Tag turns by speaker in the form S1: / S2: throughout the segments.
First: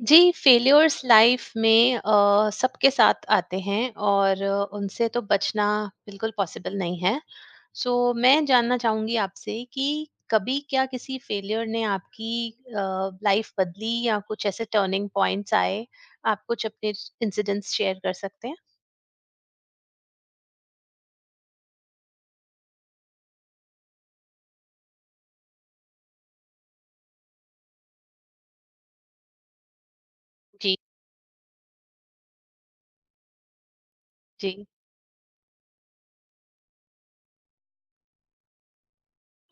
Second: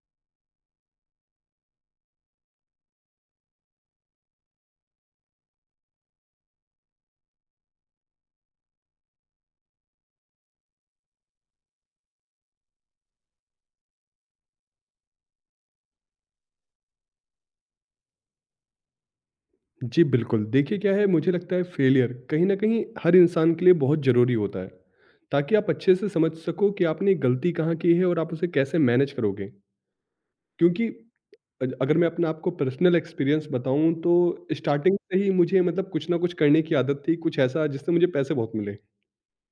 S1: जी, failures life में सबके साथ आते हैं और उनसे तो बचना बिल्कुल पॉसिबल नहीं है। सो मैं जानना चाहूँगी आपसे कि कभी क्या किसी फेल्योर ने आपकी लाइफ बदली या कुछ ऐसे टर्निंग पॉइंट्स आए? आप कुछ अपने इंसिडेंट्स शेयर कर सकते हैं?
S2: जी, बिल्कुल। देखिए क्या है, मुझे लगता है फेलियर कहीं न कहीं हर इंसान के लिए बहुत ज़रूरी होता है, ताकि आप अच्छे से समझ सको कि आपने गलती कहाँ की है और आप उसे कैसे मैनेज करोगे।
S1: जी,
S2: क्योंकि अगर मैं अपना आपको पर्सनल एक्सपीरियंस बताऊँ तो
S1: जी।
S2: स्टार्टिंग से ही मुझे, मतलब कुछ ना कुछ करने की आदत थी, कुछ ऐसा जिससे मुझे पैसे बहुत मिले।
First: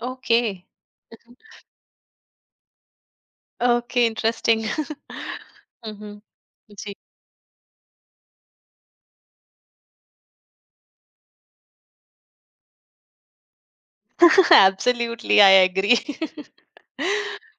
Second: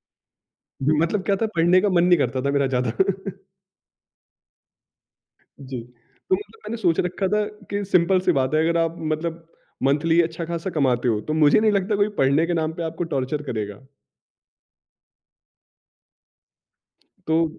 S1: ओके।
S2: मतलब क्या था, पढ़ने का मन नहीं करता था मेरा ज़्यादा।
S1: Okay, interesting.
S2: जी,
S1: हुँ, हुँ।
S2: तो मतलब मैंने
S1: जी।
S2: सोच रखा था कि सिंपल सी बात है, अगर आप मतलब मंथली अच्छा-खासा कमाते हो, तो मुझे नहीं लगता कोई पढ़ने के नाम पे आपको टॉर्चर करेगा।
S1: Absolutely I agree.
S2: तो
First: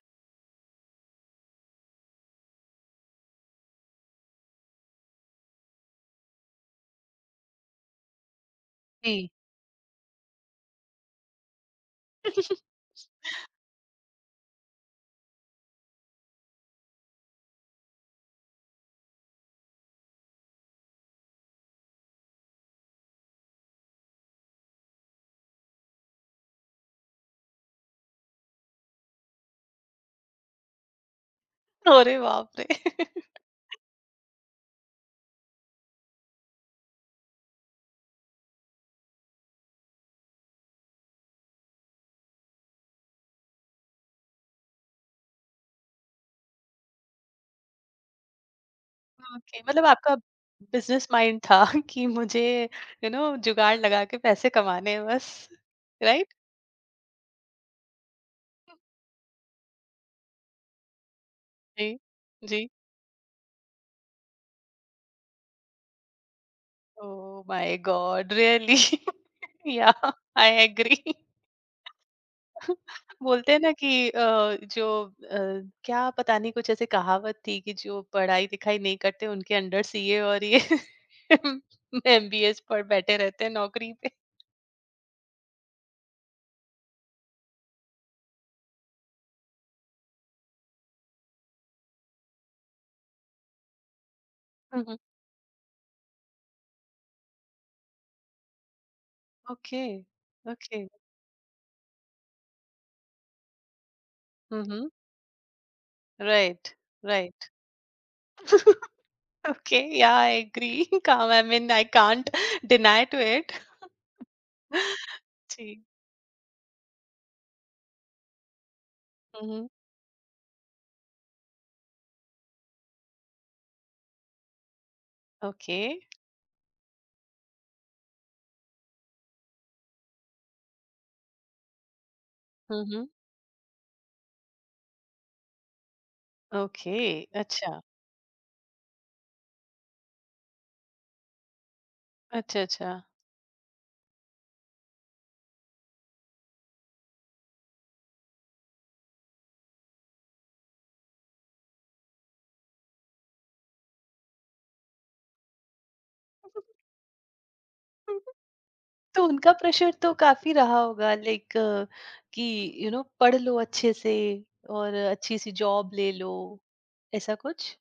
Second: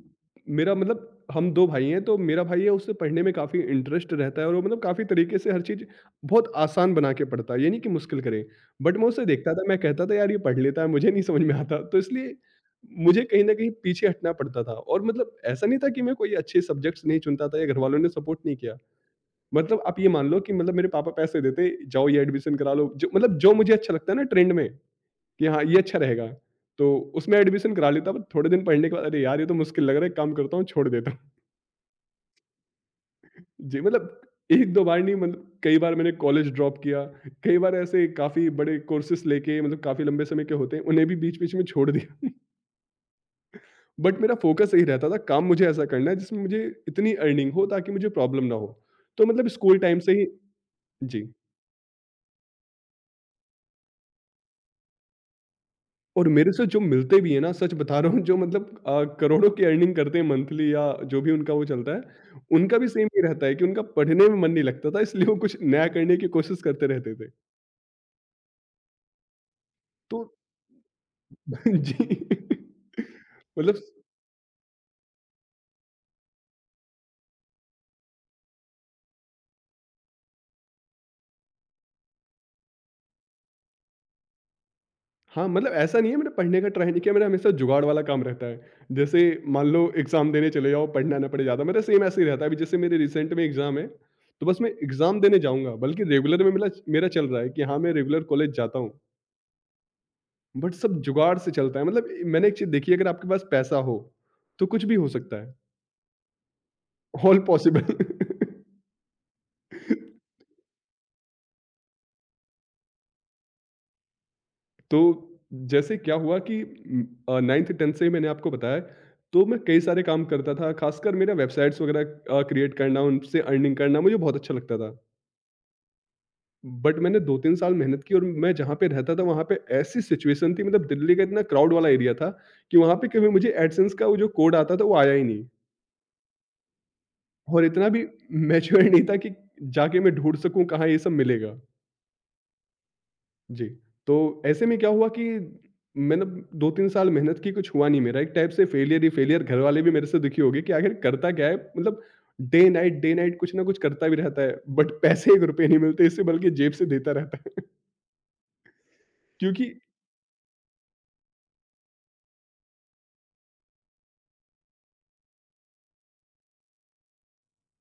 S2: मेरा मतलब, हम 2 भाई हैं, तो मेरा भाई है, उसे पढ़ने में काफ़ी इंटरेस्ट रहता है, और वो मतलब काफ़ी तरीके से हर चीज़ बहुत आसान बना के पढ़ता है, ये नहीं कि मुश्किल करे। बट मैं उसे
S1: जी।
S2: देखता था, मैं कहता था यार, ये पढ़ लेता है, मुझे नहीं समझ में आता। तो इसलिए मुझे कहीं न कहीं पीछे हटना पड़ता था, और मतलब ऐसा नहीं था कि मैं कोई अच्छे सब्जेक्ट्स नहीं चुनता था या घरवालों ने सपोर्ट नहीं किया। मतलब आप ये मान लो कि मतलब मेरे पापा पैसे देते, जाओ ये एडमिशन करा लो, जो मतलब जो मुझे अच्छा लगता है ना ट्रेंड में, कि हाँ, ये अच्छा रहेगा। तो उसमें एडमिशन करा लेता, बट थोड़े दिन पढ़ने के बाद, अरे यार! ये तो मुश्किल लग रहा है, एक काम करता हूँ, छोड़ देता हूँ।
S1: अरे बाप रे!
S2: जी, मतलब 1-2 बार नहीं, मतलब कई बार मैंने कॉलेज ड्रॉप किया, कई बार ऐसे काफ़ी बड़े कोर्सेस लेके, मतलब काफ़ी लंबे समय के होते हैं, उन्हें भी बीच-बीच में छोड़ दिया। बट मेरा फ़ोकस यही रहता था, काम मुझे ऐसा करना है जिसमें मुझे इतनी अर्निंग हो ताकि मुझे प्रॉब्लम ना हो। तो मतलब
S1: ओके,
S2: स्कूल
S1: मतलब
S2: टाइम से
S1: आपका
S2: ही।
S1: बिजनेस
S2: जी।
S1: माइंड था कि मुझे जुगाड़ लगा के पैसे कमाने हैं बस।
S2: और
S1: राइट।
S2: मेरे से जो मिलते भी हैं ना, सच बता रहा हूँ, जो मतलब करोड़ों की अर्निंग करते हैं मंथली, या जो भी उनका वो
S1: जी,
S2: चलता है,
S1: जी।
S2: उनका भी सेम ये रहता है कि उनका पढ़ने में मन नहीं लगता था, इसलिए वो कुछ नया करने की कोशिश करते
S1: ओ
S2: रहते थे।
S1: My god, really! या,
S2: तो
S1: आई एग्री।
S2: जी।
S1: बोलते हैं ना
S2: मतलब
S1: कि जो क्या पता नहीं कुछ ऐसे कहावत थी कि जो पढ़ाई लिखाई नहीं करते उनके अंडर सीए और ये एमबीएस पर बैठे रहते हैं नौकरी पे।
S2: हाँ, मतलब ऐसा नहीं है मैंने पढ़ने का ट्राई नहीं किया, मेरा हमेशा जुगाड़ वाला काम रहता है। जैसे मान लो एग्ज़ाम देने चले जाओ, पढ़ना ना पड़े ज़्यादा, मेरा सेम ऐसे ही रहता है। अभी जैसे मेरे रिसेंट में एग्ज़ाम है, तो बस मैं
S1: हम्म।
S2: एग्ज़ाम देने जाऊँगा, बल्कि रेगुलर में मिला, मेरा चल रहा है कि हाँ, मैं रेगुलर कॉलेज जाता हूँ।
S1: Okay,
S2: but
S1: okay.
S2: सब जुगाड़ से चलता है, मतलब मैंने एक चीज़ देखी है, अगर आपके पास पैसा हो, तो कुछ
S1: हम्म।
S2: भी हो सकता है,
S1: right,
S2: all
S1: right.
S2: Possible.
S1: Okay, yeah, I agree. Calm. I mean, I can't deny to it.
S2: तो
S1: जी।
S2: जैसे क्या हुआ कि 9th-10th से ही मैंने आपको बताया, तो मैं
S1: हुँ।
S2: कई सारे काम करता था, खासकर मेरा वेबसाइट्स वगैरह क्रिएट करना, उनसे अर्निंग करना मुझे बहुत अच्छा लगता था।
S1: ओके।
S2: बट मैंने 2-3 साल मेहनत की, और मैं जहाँ पे रहता था वहाँ पे ऐसी सिचुएशन थी, मतलब दिल्ली का इतना क्राउड वाला एरिया था, कि
S1: हुँ,
S2: वहाँ
S1: हुँ।
S2: पे कभी मुझे एडसेंस का वो जो कोड आता था वो आया ही नहीं।
S1: ओके।
S2: और
S1: अच्छा,
S2: इतना भी मैच्योर नहीं था कि जाके मैं ढूँढ सकूँ कहाँ ये सब मिलेगा।
S1: अच्छा, अच्छा।
S2: जी, तो ऐसे में क्या हुआ कि मैंने 2-3 साल मेहनत की, कुछ हुआ नहीं मेरा, एक टाइप से फेलियर ही फेलियर, घरवाले भी मेरे से दुखी हो गए कि आखिर करता क्या है? मतलब डे नाइट कुछ ना कुछ करता भी रहता है, बट पैसे 1 रुपए नहीं मिलते इससे, बल्कि जेब से देता रहता है।
S1: तो उनका
S2: क्योंकि
S1: प्रेशर तो काफ़ी रहा होगा, लाइक कि पढ़ लो अच्छे से और अच्छी सी जॉब ले लो, ऐसा कुछ?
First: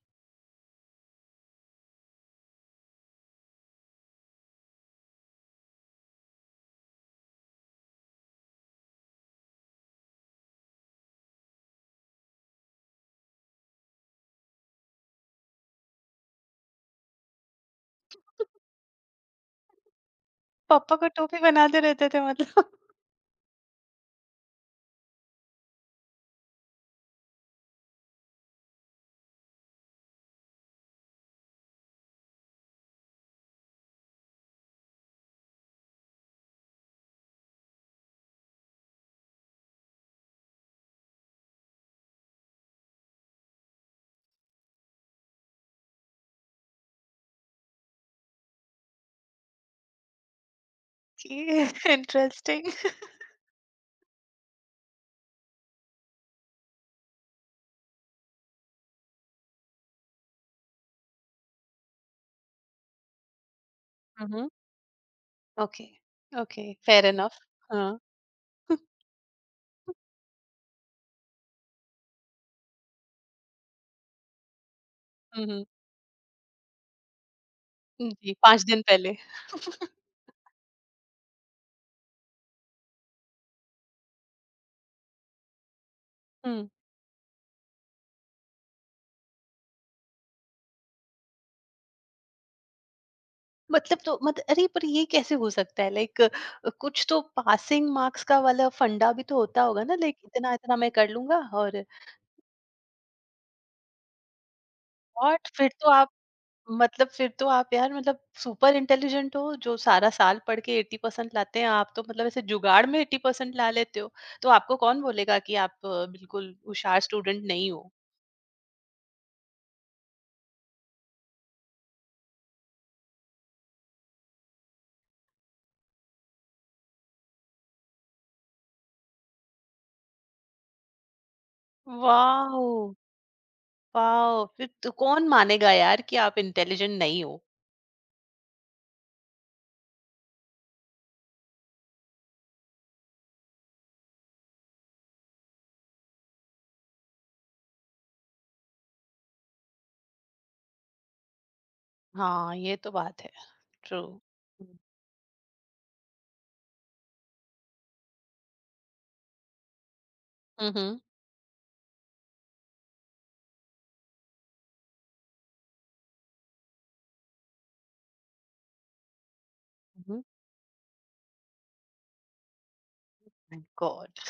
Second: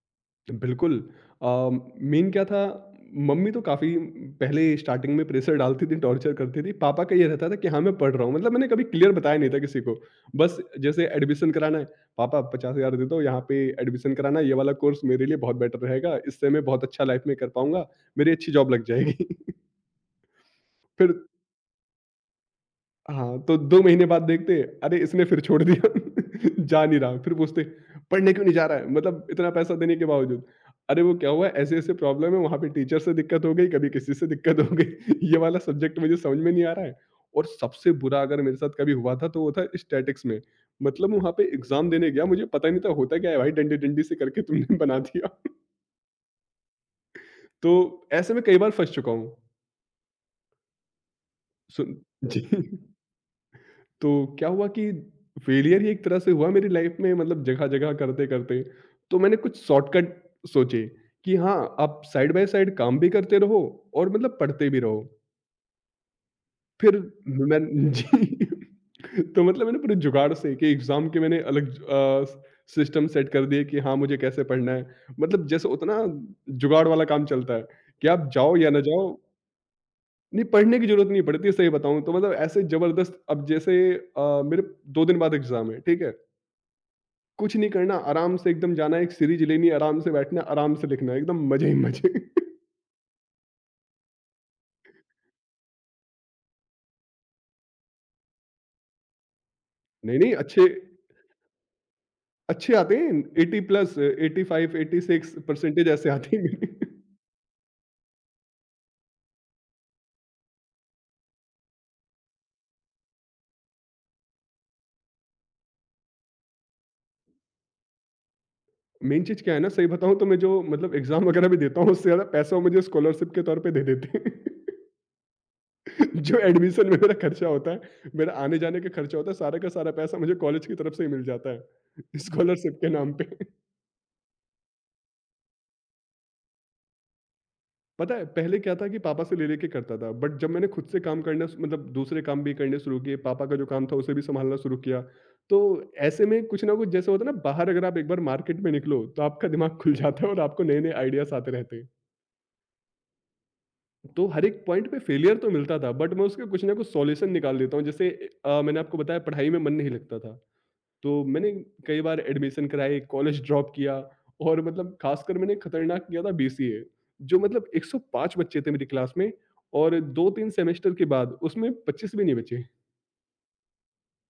S2: बिल्कुल। अ, मेन क्या था, मम्मी तो काफ़ी पहले स्टार्टिंग में प्रेशर डालती थी, टॉर्चर करती थी। पापा का ये रहता था कि हाँ, मैं पढ़ रहा हूँ। मतलब मैंने कभी क्लियर बताया नहीं था किसी को। बस जैसे एडमिशन कराना है, पापा 50,000 दे दो यहाँ पे एडमिशन कराना है, ये वाला कोर्स मेरे लिए बहुत बेटर रहेगा। इससे मैं बहुत अच्छा लाइफ में कर पाऊँगा, मेरी अच्छी जॉब लग जाएगी।
S1: पापा को
S2: फिर
S1: टोपी बनाते रहते थे मतलब।
S2: हाँ, तो 2 महीने बाद देखते, अरे, इसने फिर छोड़ दिया। जा नहीं रहा, फिर पूछते पढ़ने क्यों नहीं जा रहा है? मतलब इतना पैसा देने के बावजूद। अरे वो क्या हुआ, ऐसे-ऐसे प्रॉब्लम है, वहाँ पे टीचर से दिक्कत हो गई, कभी किसी से दिक्कत हो गई। ये वाला सब्जेक्ट मुझे समझ में नहीं आ रहा है। और सबसे बुरा अगर मेरे साथ कभी हुआ था, तो वो था स्टैटिक्स में। मतलब वहाँ पे एग्ज़ाम देने गया, मुझे पता नहीं था होता क्या है, भाई डंडे-डंडी से करके तुमने बना दिया। तो ऐसे में कई बार फँस चुका हूँ।
S1: ओके,
S2: सुन जी।
S1: इंटरेस्टिंग।
S2: तो क्या हुआ कि फेलियर ही एक तरह से हुआ मेरी लाइफ में, मतलब जगह-जगह, करते-करते। तो मैंने कुछ शॉर्टकट सोचे, कि हाँ, आप साइड बाय साइड काम भी करते रहो और
S1: हुँ,
S2: मतलब
S1: हुँ।
S2: पढ़ते भी रहो।
S1: ओके, ओके,
S2: फिर
S1: फेयर इनफ।
S2: मैं
S1: हाँ।
S2: जी, तो मतलब मैंने पूरे जुगाड़ से कि एग्ज़ाम के मैंने अलग सिस्टम सेट कर दिए कि हाँ, मुझे कैसे पढ़ना है।
S1: हुँ,
S2: मतलब
S1: हुँ।
S2: जैसे होता है ना जुगाड़ वाला काम चलता है कि आप
S1: जी,
S2: जाओ
S1: 5
S2: या ना
S1: दिन
S2: जाओ,
S1: पहले।
S2: नहीं पढ़ने की ज़रूरत नहीं पड़ती है, सही बताऊँ तो मतलब ऐसे ज़बरदस्त, अब जैसे मेरे 2 दिन बाद एग्ज़ाम है, ठीक है?
S1: हुँ।
S2: कुछ नहीं करना, आराम से एकदम जाना, एक सीरीज़ लेनी, आराम से बैठना, आराम से लिखना, एकदम मज़े ही मज़े।
S1: मतलब तो मत अरे पर ये कैसे हो सकता है, लाइक कुछ तो पासिंग मार्क्स का वाला फंडा भी तो होता होगा ना, लाइक
S2: नहीं, नहीं,
S1: इतना
S2: अच्छे
S1: इतना मैं कर लूंगा और
S2: अच्छे आते हैं, 80 प्लस, 85, 86
S1: व्हाट फिर
S2: परसेंटेज
S1: तो आप
S2: ऐसे आते हैं मेरे।
S1: मतलब फिर तो आप यार मतलब सुपर इंटेलिजेंट हो जो सारा साल पढ़ के एट्टी परसेंट लाते हैं आप, तो मतलब ऐसे जुगाड़ में एट्टी परसेंट ला लेते हो, तो आपको कौन बोलेगा कि आप बिल्कुल होशियार स्टूडेंट नहीं हो।
S2: मेन चीज़ क्या है ना, सही बताऊँ तो मैं जो मतलब एग्ज़ाम वग़ैरह भी देता हूँ, उससे ज़्यादा पैसा वो मुझे स्कॉलरशिप के तौर पे दे देते हैं। जो एडमिशन में मेरा खर्चा होता है, मेरा आने-जाने का खर्चा होता है, सारा का सारा पैसा मुझे कॉलेज की तरफ से ही मिल जाता है,
S1: वाह।
S2: स्कॉलरशिप के नाम पे।
S1: वाह, फिर तो कौन मानेगा यार कि आप इंटेलिजेंट नहीं हो।
S2: पता है पहले क्या था कि पापा से ले लेके करता था, बट जब मैंने खुद से काम करना, मतलब दूसरे काम भी करने शुरू किए, पापा का जो काम था उसे भी संभालना शुरू किया, तो ऐसे में कुछ ना कुछ, जैसे होता है ना, बाहर अगर आप एक बार मार्केट में निकलो तो आपका दिमाग खुल जाता है, और आपको नए नए आइडियाज आते रहते हैं।
S1: हाँ, ये तो बात है। ट्रू।
S2: तो हर एक पॉइंट पे फेलियर तो मिलता था, बट मैं उसके कुछ ना कुछ सॉल्यूशन निकाल देता हूँ। जैसे मैंने आपको बताया पढ़ाई में मन नहीं लगता था,
S1: हम्म।
S2: तो मैंने कई बार एडमिशन कराए, कॉलेज ड्रॉप किया, और मतलब खासकर मैंने खतरनाक किया था बीसीए, जो मतलब 105 बच्चे थे मेरी क्लास में, और
S1: हम्म।
S2: 2-3 सेमेस्टर के बाद उसमें 25 भी नहीं बचे।
S1: My god!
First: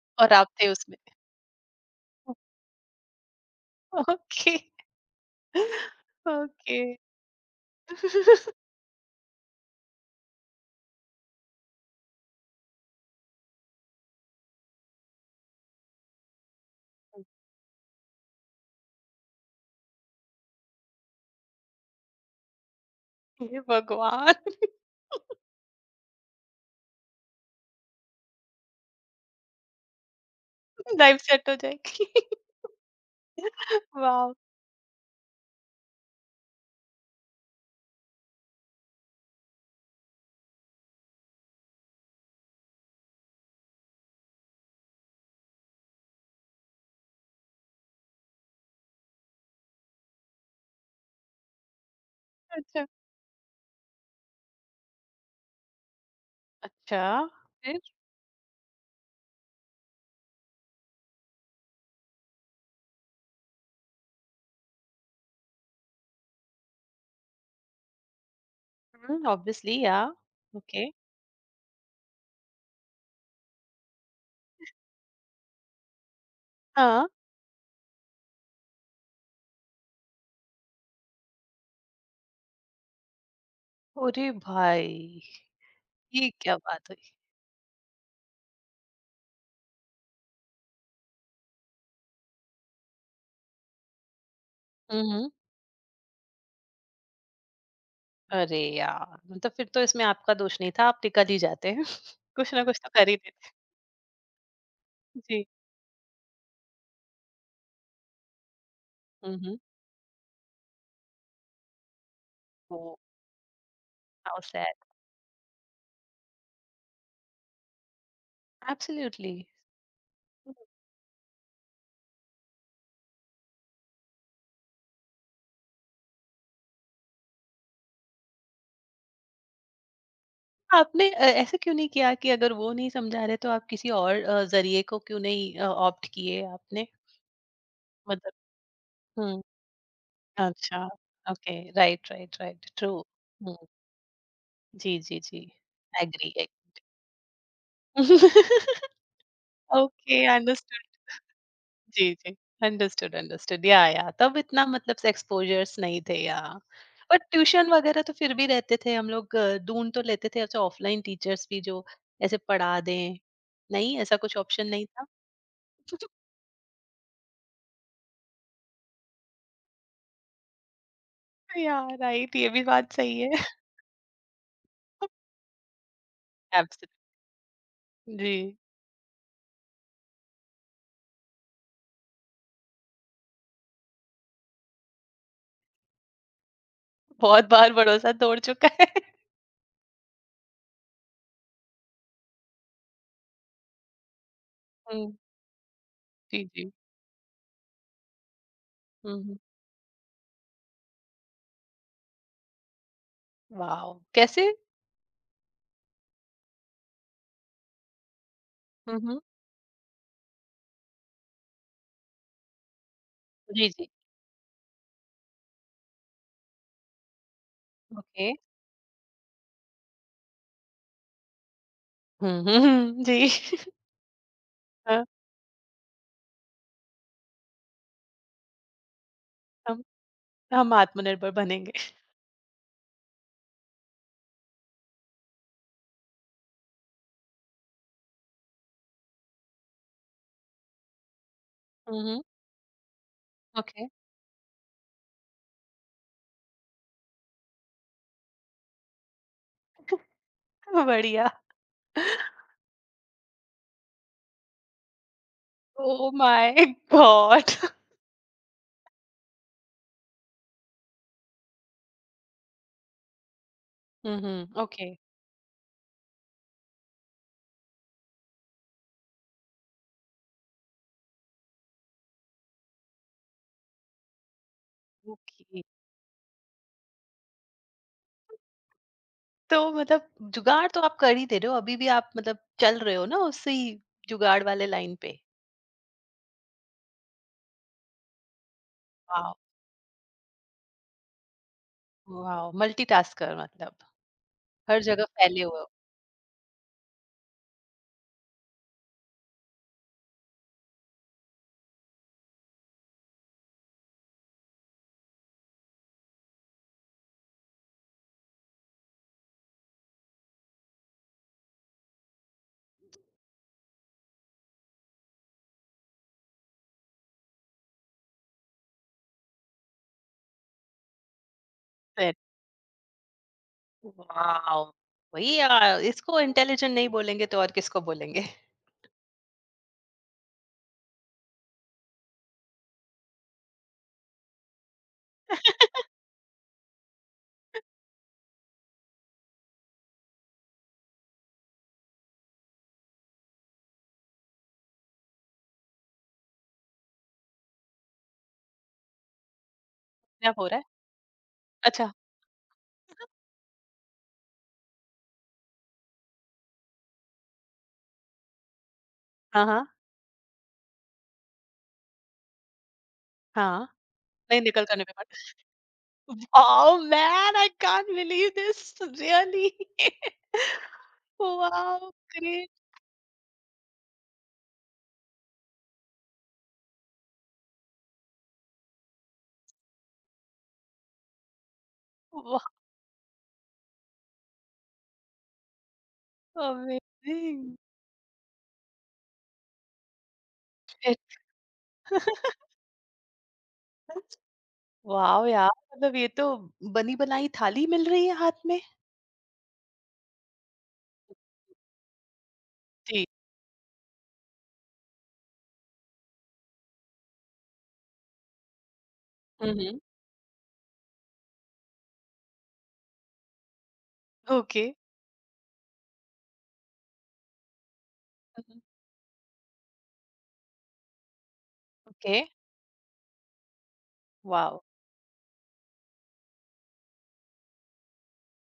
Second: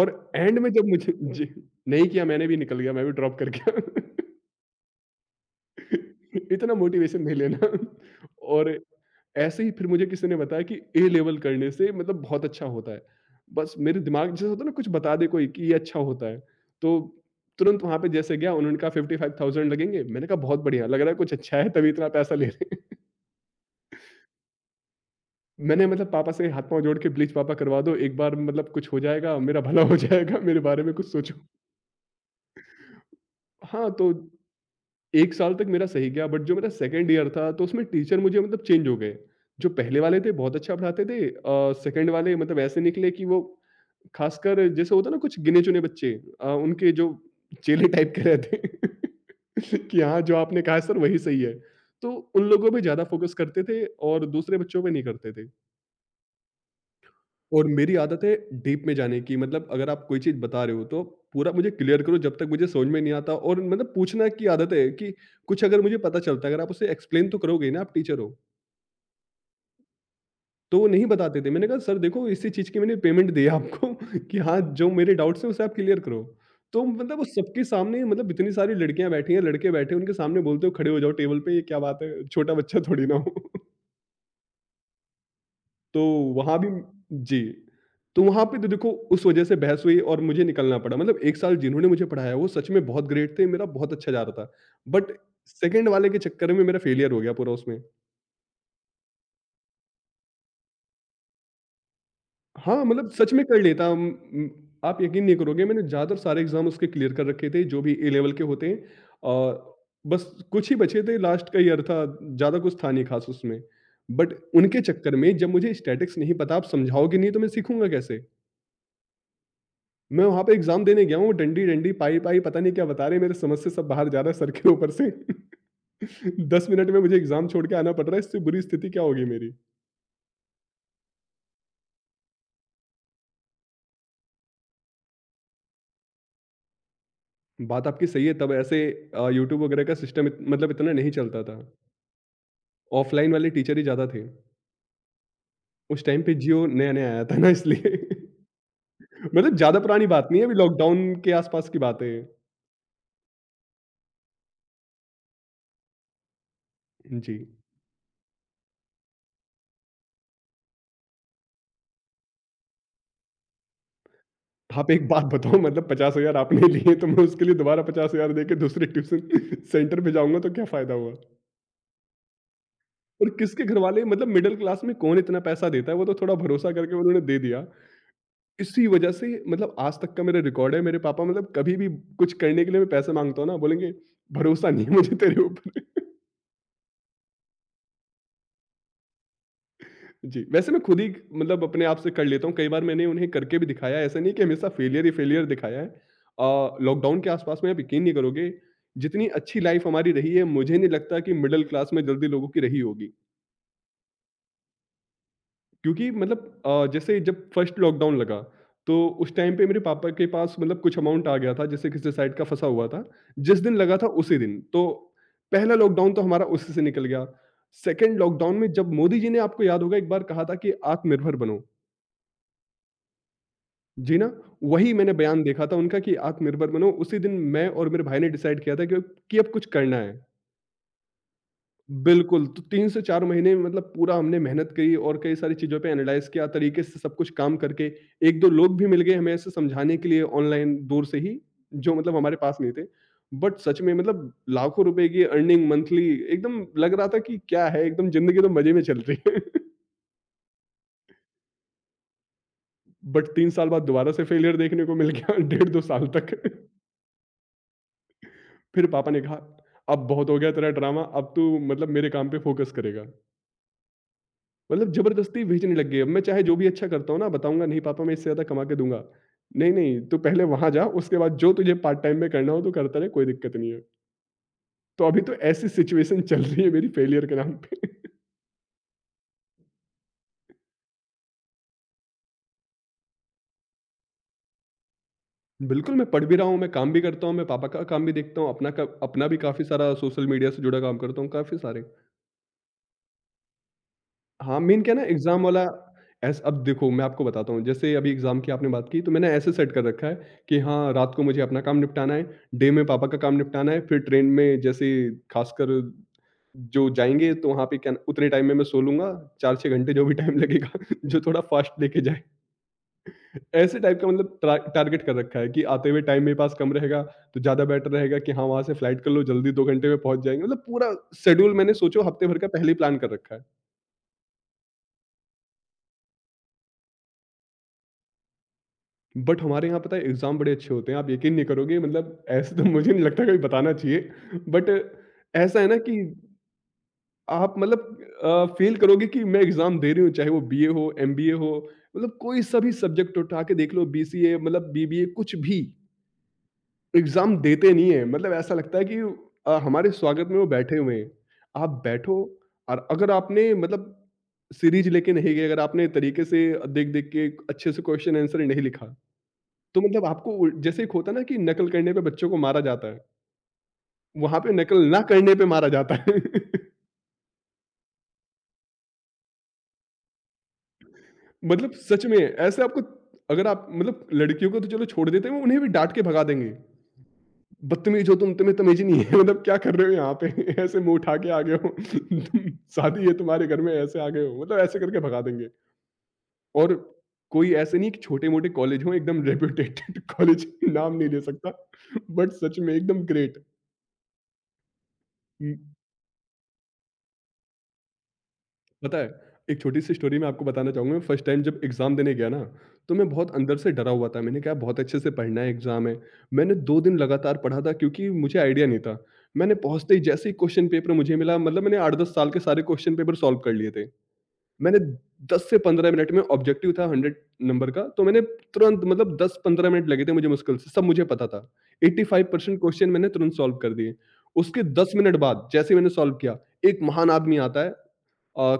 S2: और
S1: और आप
S2: एंड
S1: थे
S2: में जब
S1: उसमें।
S2: मुझे, जी, नहीं किया, मैंने भी निकल गया, मैं भी ड्रॉप कर गया।
S1: ओके,
S2: इतना
S1: ओके।
S2: मोटिवेशन नहीं लेना। और ऐसे ही फिर मुझे किसी ने बताया कि ए लेवल करने से मतलब बहुत अच्छा होता है। बस मेरे दिमाग, जैसे होता है ना, कुछ बता दे कोई कि ये अच्छा होता है। तो तुरंत वहाँ पे जैसे गया, उन्होंने कहा 55,000 लगेंगे। मैंने कहा बहुत बढ़िया लग रहा है, कुछ अच्छा है तभी इतना पैसा ले रहे हैं।
S1: हे भगवान!
S2: मैंने मतलब पापा से हाथ पाँव जोड़ के, "प्लीज़ पापा, करवा दो एक बार, मतलब कुछ हो जाएगा, मेरा भला हो जाएगा, मेरे बारे में कुछ
S1: लाइफ़
S2: सोचो।"
S1: सेट हो जाएगी।
S2: हाँ, तो
S1: वॉव!
S2: 1 साल तक मेरा सही गया, बट जो मेरा सेकंड ईयर था, तो उसमें टीचर मुझे मतलब चेंज हो गए। जो पहले वाले थे बहुत अच्छा पढ़ाते थे, सेकंड वाले मतलब ऐसे निकले कि वो खासकर जैसे होता है ना, कुछ गिने-चुने बच्चे, उनके जो चेले टाइप के रहते हैं। कि हाँ, जो आपने कहा है सर वही सही है। तो उन लोगों पे
S1: अच्छा।
S2: ज़्यादा फ़ोकस करते थे और दूसरे बच्चों पे नहीं करते थे।
S1: अच्छा,
S2: और
S1: फिर?
S2: मेरी आदत है डीप में जाने की, मतलब अगर आप कोई चीज़ बता रहे हो, तो पूरा मुझे क्लियर करो, जब तक मुझे समझ में नहीं आता। और मतलब पूछना की आदत है कि कुछ अगर मुझे पता चलता है, अगर आप उसे एक्सप्लेन तो करोगे ना, आप टीचर हो।
S1: हुँ, ऑब्वियसली। या,
S2: तो
S1: ओके।
S2: वो नहीं बताते थे, मैंने कहा सर देखो, इसी चीज़ की मैंने पेमेंट दी है आपको। कि हाँ, जो मेरे डाउट्स हैं उसे आप क्लियर करो। तो
S1: हाँ।
S2: मतलब वो सबके सामने, मतलब इतनी सारी लड़कियां बैठी हैं, लड़के बैठे हैं, उनके सामने बोलते हो खड़े हो जाओ टेबल पे, ये क्या बात है, छोटा बच्चा थोड़ी ना हो।
S1: अरे भाई!
S2: तो
S1: ये क्या
S2: वहाँ भी
S1: बात हुई?
S2: जी। तो वहाँ पे तो देखो, उस वज़ह से बहस हुई और मुझे निकलना पड़ा, मतलब 1 साल जिन्होंने मुझे पढ़ाया वो सच में बहुत ग्रेट थे, मेरा बहुत अच्छा जा रहा था।
S1: हुँ,
S2: बट
S1: हुँ।
S2: सेकंड वाले के चक्कर में मेरा फेलियर हो गया पूरा उसमें।
S1: अरे यार! मतलब फिर तो इसमें आपका दोष नहीं था, आप निकल ही जाते। हैं। कुछ ना कुछ
S2: हाँ,
S1: तो कर
S2: मतलब
S1: ही
S2: सच में
S1: देते।
S2: कर लेता, आप यकीन नहीं
S1: जी।
S2: करोगे, मैंने ज़्यादातर सारे एग्ज़ाम उसके क्लियर कर रखे थे जो भी ए लेवल के होते हैं,
S1: हुँ, हुँ।
S2: और बस कुछ ही बचे थे लास्ट का ईयर था, ज़्यादा कुछ था
S1: ओह!
S2: नहीं ख़ास उसमें। But
S1: how sad.
S2: उनके चक्कर में जब मुझे स्टैटिक्स नहीं पता आप समझाओगे नहीं तो मैं सीखूँगा कैसे?
S1: एब्सोल्युटली।
S2: मैं वहाँ पे एग्ज़ाम देने गया हूँ, वो डंडी-डंडी, पाई-पाई पता नहीं क्या बता रहे हैं, मेरे समझ से सब बाहर जा रहा है सर के ऊपर से। 10 मिनट में मुझे एग्ज़ाम छोड़ के आना पड़ रहा है, इससे बुरी स्थिति क्या होगी मेरी?
S1: आपने ऐसा क्यों नहीं किया कि अगर वो नहीं समझा रहे तो आप किसी और ज़रिए को क्यों नहीं ऑप्ट किए आपने?
S2: बात आपकी सही
S1: मतलब।
S2: है, तब ऐसे
S1: हुँ,
S2: यूट्यूब वगैरह का सिस्टम इत मतलब
S1: अच्छा,
S2: इतना नहीं चलता
S1: ओके,
S2: था।
S1: Right, right, right, true.
S2: Offline वाले
S1: हुँ,
S2: टीचर ही ज़्यादा थे।
S1: जी, जी, जी,
S2: उस टाइम
S1: एग्री,
S2: पे जियो
S1: एग्रीड।
S2: नया-नया आया था ना इसलिए। मतलब ज़्यादा पुरानी
S1: ओके,
S2: बात नहीं है, अभी
S1: अंडरस्टूड।
S2: लॉकडाउन के आस-पास की बात है।
S1: जी, जी। अंडरस्टूड, अंडरस्टूड, या, तब इतना मतलब एक्सपोज़र्स नहीं थे या बट
S2: जी।
S1: ट्यूशन वगैरह तो फिर भी रहते थे, हम लोग ढूँढ तो लेते थे ऐसे ऑफ़लाइन टीचर्स भी जो ऐसे पढ़ा दें। नहीं, ऐसा कुछ ऑप्शन नहीं
S2: आप
S1: था?
S2: एक बात बताओ मतलब 50,000 आपने लिए, तो मैं उसके लिए दोबारा 50,000 देके दूसरे ट्यूशन सेंटर पे जाऊँगा तो क्या फ़ायदा हुआ?
S1: या, राइट, ये भी बात सही
S2: और
S1: है।
S2: किसके घरवाले मतलब मिडल क्लास में कौन इतना पैसा देता है, वो तो थोड़ा भरोसा
S1: एब्सोल्यूट।
S2: करके उन्होंने दे दिया।
S1: जी,
S2: इसी वजह से मतलब आज तक का मेरा रिकॉर्ड है, मेरे पापा मतलब कभी भी कुछ करने के लिए मैं पैसे माँगता हूँ ना, बोलेंगे भरोसा नहीं है मुझे तेरे ऊपर।
S1: बहुत बार भरोसा तोड़ चुका है।
S2: जी, वैसे मैं खुद ही मतलब अपने आप से कर लेता हूँ, कई बार मैंने उन्हें करके भी दिखाया है, ऐसा नहीं है कि हमेशा फेलियर ही
S1: हुँ,
S2: फेलियर दिखाया है।
S1: जी, जी।
S2: लॉकडाउन के आसपास में आप यकीन नहीं करोगे,
S1: हुँ,
S2: जितनी
S1: हुँ।
S2: अच्छी लाइफ हमारी रही है, मुझे नहीं लगता कि मिडल क्लास में जल्दी लोगों की रही होगी।
S1: वाओ! कैसे?
S2: क्योंकि मतलब जैसे जब फर्स्ट लॉकडाउन लगा तो
S1: हुँ, हुँ।
S2: उस टाइम पे मेरे पापा के पास मतलब कुछ अमाउंट आ गया था जैसे किसी साइड का फंसा हुआ था जिस
S1: जी,
S2: दिन
S1: जी।
S2: लगा था उसी दिन तो पहला लॉकडाउन तो हमारा उसी से निकल गया सेकेंड
S1: ओके।
S2: लॉकडाउन में जब मोदी जी ने आपको याद होगा एक बार कहा था कि आत्मनिर्भर बनो
S1: हुँ, हुँ, हुँ, जी।
S2: जी ना वही
S1: हाँ।
S2: मैंने बयान देखा था उनका कि आत्मनिर्भर बनो उसी दिन मैं और मेरे भाई ने डिसाइड किया था कि अब कुछ
S1: हम
S2: करना है
S1: हम आत्मनिर्भर बनेंगे।
S2: बिल्कुल, तो 3 से 4 महीने में मतलब पूरा हमने मेहनत करी और कई सारी चीज़ों पे एनालाइज़ किया, तरीके से सब कुछ काम करके 1-2 लोग भी मिल गए हमें ऐसे समझाने के लिए ऑनलाइन दूर से ही, जो
S1: हुँ,
S2: मतलब
S1: हुँ।
S2: हमारे पास नहीं थे। बट सच
S1: ओके।
S2: में मतलब लाखों रुपए की अर्निंग मंथली एकदम लग रहा था कि क्या है, एकदम ज़िंदगी तो मज़े में चल रही है।
S1: बढ़िया।
S2: बट 3 साल बाद दोबारा से फेलियर देखने को मिल गया, डेढ़ 2 साल
S1: ओह
S2: तक।
S1: My god!
S2: फिर पापा ने कहा, "अब बहुत हो गया तेरा ड्रामा, अब तू मतलब मेरे काम पे फ़ोकस करेगा।"
S1: हुँ, हुँ। ओके,
S2: मतलब ज़बरदस्ती भेजने लग गए। अब मैं चाहे जो भी अच्छा करता हूँ ना, बताऊँगा नहीं पापा मैं इससे ज़्यादा कमा के दूँगा। नहीं, नहीं तू पहले वहाँ जा उसके बाद जो तुझे पार्ट टाइम में करना हो तो करता रह कोई दिक्कत नहीं है। तो अभी तो
S1: ओके।
S2: ऐसी सिचुएशन चल रही है मेरी फेलियर के नाम पे।
S1: तो मतलब जुगाड़ तो आप कर ही दे रहे हो, अभी भी आप मतलब चल रहे हो ना उसी जुगाड़ वाले लाइन पे।
S2: बिल्कुल मैं पढ़ भी रहा हूँ, मैं काम भी करता हूँ, मैं पापा का काम भी देखता हूँ, अपना का अपना
S1: वाओ!
S2: भी काफ़ी सारा सोशल मीडिया से जुड़ा काम करता हूँ, काफ़ी सारे।
S1: वाओ! मल्टीटास्कर मतलब।
S2: हाँ,
S1: हर
S2: मेन क्या है
S1: जगह
S2: ना
S1: फैले
S2: एग्ज़ाम
S1: हुए
S2: वाला
S1: हो।
S2: ऐस अब देखो मैं आपको बताता हूँ, जैसे अभी एग्ज़ाम की आपने बात की तो मैंने ऐसे सेट कर रखा है कि हाँ, रात को मुझे अपना काम निपटाना है, डे में पापा का काम निपटाना है, फिर ट्रेन में जैसे खासकर जो जाएँगे तो वहाँ पे क्या न उतने टाइम में मैं सो लूँगा, 4-6 घंटे जो भी टाइम लगेगा जो थोड़ा फ़ास्ट लेके जाए। ऐसे टाइप का मतलब ट्रा टारगेट कर रखा है कि आते हुए टाइम मेरे पास कम रहेगा, तो ज़्यादा बेटर रहेगा कि हाँ, वहाँ से फ्लाइट कर लो जल्दी 2 घंटे में पहुँच जाएँगे। मतलब पूरा शेड्यूल मैंने सोचो
S1: फिर
S2: हफ्ते भर का पहले ही प्लान कर रखा है।
S1: वाओ! वही इसको इंटेलिजेंट नहीं बोलेंगे तो और किसको बोलेंगे?
S2: बट हमारे यहाँ पता है एग्ज़ाम बड़े अच्छे होते हैं, आप यकीन नहीं करोगे मतलब ऐसे तो मुझे नहीं लगता कभी बताना चाहिए बट ऐसा है ना कि आप मतलब फ़ील करोगे कि मैं एग्ज़ाम दे रही हूँ, चाहे वो बीए हो, एमबीए हो, मतलब कोई सा भी सब्जेक्ट उठा के देख लो बीसीए मतलब बीबीए कुछ भी, एग्ज़ाम देते नहीं हैं। मतलब ऐसा लगता है कि हमारे स्वागत
S1: क्या
S2: में
S1: हो
S2: वो
S1: रहा है?
S2: बैठे हुए हैं। आप
S1: अच्छा।
S2: बैठो और अगर आपने मतलब सीरीज़ लेके नहीं गए, अगर आपने तरीके से देख-देख के अच्छे से क्वेश्चन आंसर नहीं लिखा,
S1: हाँ, हाँ,
S2: तो मतलब आपको उल जैसे एक होता है ना कि नकल करने पे बच्चों को मारा जाता है,
S1: हाँ। नहीं
S2: वहाँ पे
S1: निकल
S2: नकल
S1: जाने पे
S2: ना
S1: बात।
S2: करने पे मारा जाता है।
S1: Wow man! I can't believe this, really.
S2: मतलब
S1: वाओ,
S2: सच में
S1: ग्रेट!
S2: ऐसे आपको अगर आप मतलब लड़कियों को तो चलो छोड़ देते हैं, वो उन्हें भी डाँट के भगा देंगे। बदतमीज़ हो तुम, तुम्हें तमीज़ ही नहीं है मतलब क्या कर रहे हो यहाँ पे? ऐसे मुँह उठा के आ गए हो।
S1: वाओ,
S2: तुम शादी है तुम्हारे घर में ऐसे आ गए हो, मतलब ऐसे करके भगा देंगे। और
S1: अमेजिंग!
S2: कोई ऐसे नहीं कि छोटे-मोटे कॉलेज हों एकदम रेप्यूटेड कॉलेज नाम नहीं
S1: शिट!
S2: ले सकता, बट सच में एकदम ग्रेट।
S1: वाओ यार!
S2: हुँ।
S1: मतलब ये तो बनी-बनाई थाली मिल रही है हाथ में?
S2: पता है, एक छोटी-सी स्टोरी मैं आपको बताना चाहूँगा, फर्स्ट टाइम जब एग्ज़ाम देने गया ना, तो
S1: जी।
S2: मैं बहुत अंदर से डरा हुआ था, मैंने कहा बहुत अच्छे से पढ़ना है, एग्ज़ाम है। मैंने 2 दिन लगातार पढ़ा था क्योंकि मुझे आइडिया नहीं था।
S1: हुँ,
S2: मैंने
S1: हुँ।
S2: पहुँचते ही जैसे ही क्वेश्चन पेपर मुझे मिला मतलब मैंने 8-10 साल के सारे क्वेश्चन पेपर सॉल्व कर लिए थे।
S1: ओके।
S2: मैंने 10 से 15 मिनट में ऑब्जेक्टिव था 100 नंबर का तो मैंने
S1: हुँ, हुँ।
S2: तुरंत मतलब 10-15 मिनट लगे थे मुझे मुश्किल से, सब मुझे पता था।
S1: ओके।
S2: 85% क्वेश्चन मैंने तुरंत सॉल्व कर दिए।
S1: वाओ!
S2: उसके 10 मिनट बाद जैसे ही मैंने सॉल्व किया, एक महान आदमी आता है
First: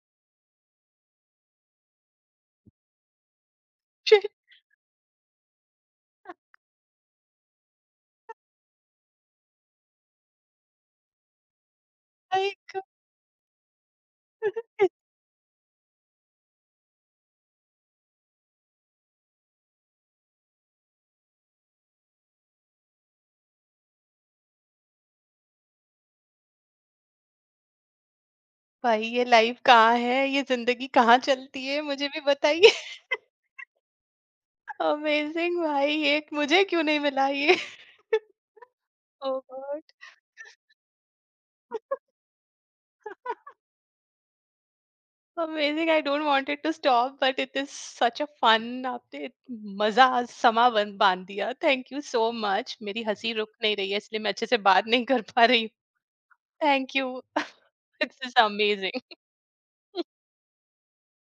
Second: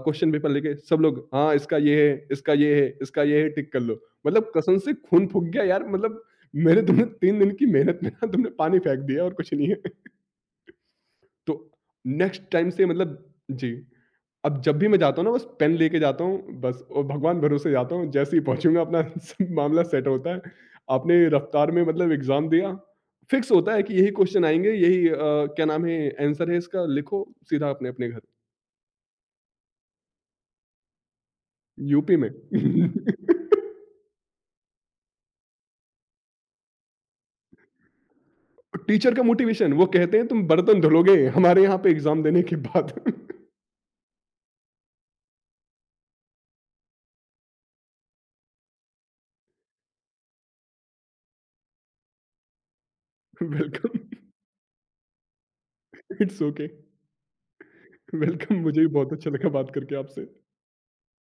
S2: क्वेश्चन पेपर लेके सब लोग हाँ, इसका ये है, इसका ये है, इसका ये है टिक कर लो।
S1: शिट!
S2: मतलब कसम से खून फूक गया यार मतलब मेरे तुमने 3 दिन की मेहनत में ना तुमने पानी फेंक दिया और कुछ नहीं है। तो नेक्स्ट टाइम
S1: लाइक।
S2: से मतलब जी। अब जब भी मैं जाता हूँ ना बस पेन लेके जाता हूँ बस और भगवान भरोसे जाता हूँ जैसे ही पहुँचूँगा अपना सब मामला सेट होता है। आपने रफ्तार में मतलब एग्ज़ाम दिया, फिक्स होता है कि यही क्वेश्चन आएँगे यही क्या नाम है आंसर है इसका लिखो सीधा अपने-अपने घर,
S1: भाई ये लाइफ कहाँ है? ये ज़िंदगी कहाँ चलती है? मुझे
S2: यूपी
S1: भी
S2: में।
S1: बताइए। अमेज़िंग भाई, ये मुझे क्यों नहीं मिला ये?
S2: टीचर का
S1: ओह
S2: मोटिवेशन वो
S1: गॉड!
S2: कहते हैं तुम बर्तन धुलोगे हमारे यहाँ पे एग्ज़ाम देने के बाद।
S1: Amazing, I don't want it to stop, but it is such a fun. आपने मज़ा समा बन बाँध दिया। Thank you so much. मेरी हँसी रुक नहीं रही है
S2: वेलकम
S1: इसलिए मैं अच्छे से बात नहीं कर पा रही हूँ।
S2: It's okay
S1: thank you. This is
S2: welcome मुझे भी
S1: अमेज़िंग।
S2: बहुत अच्छा लगा बात करके आपसे।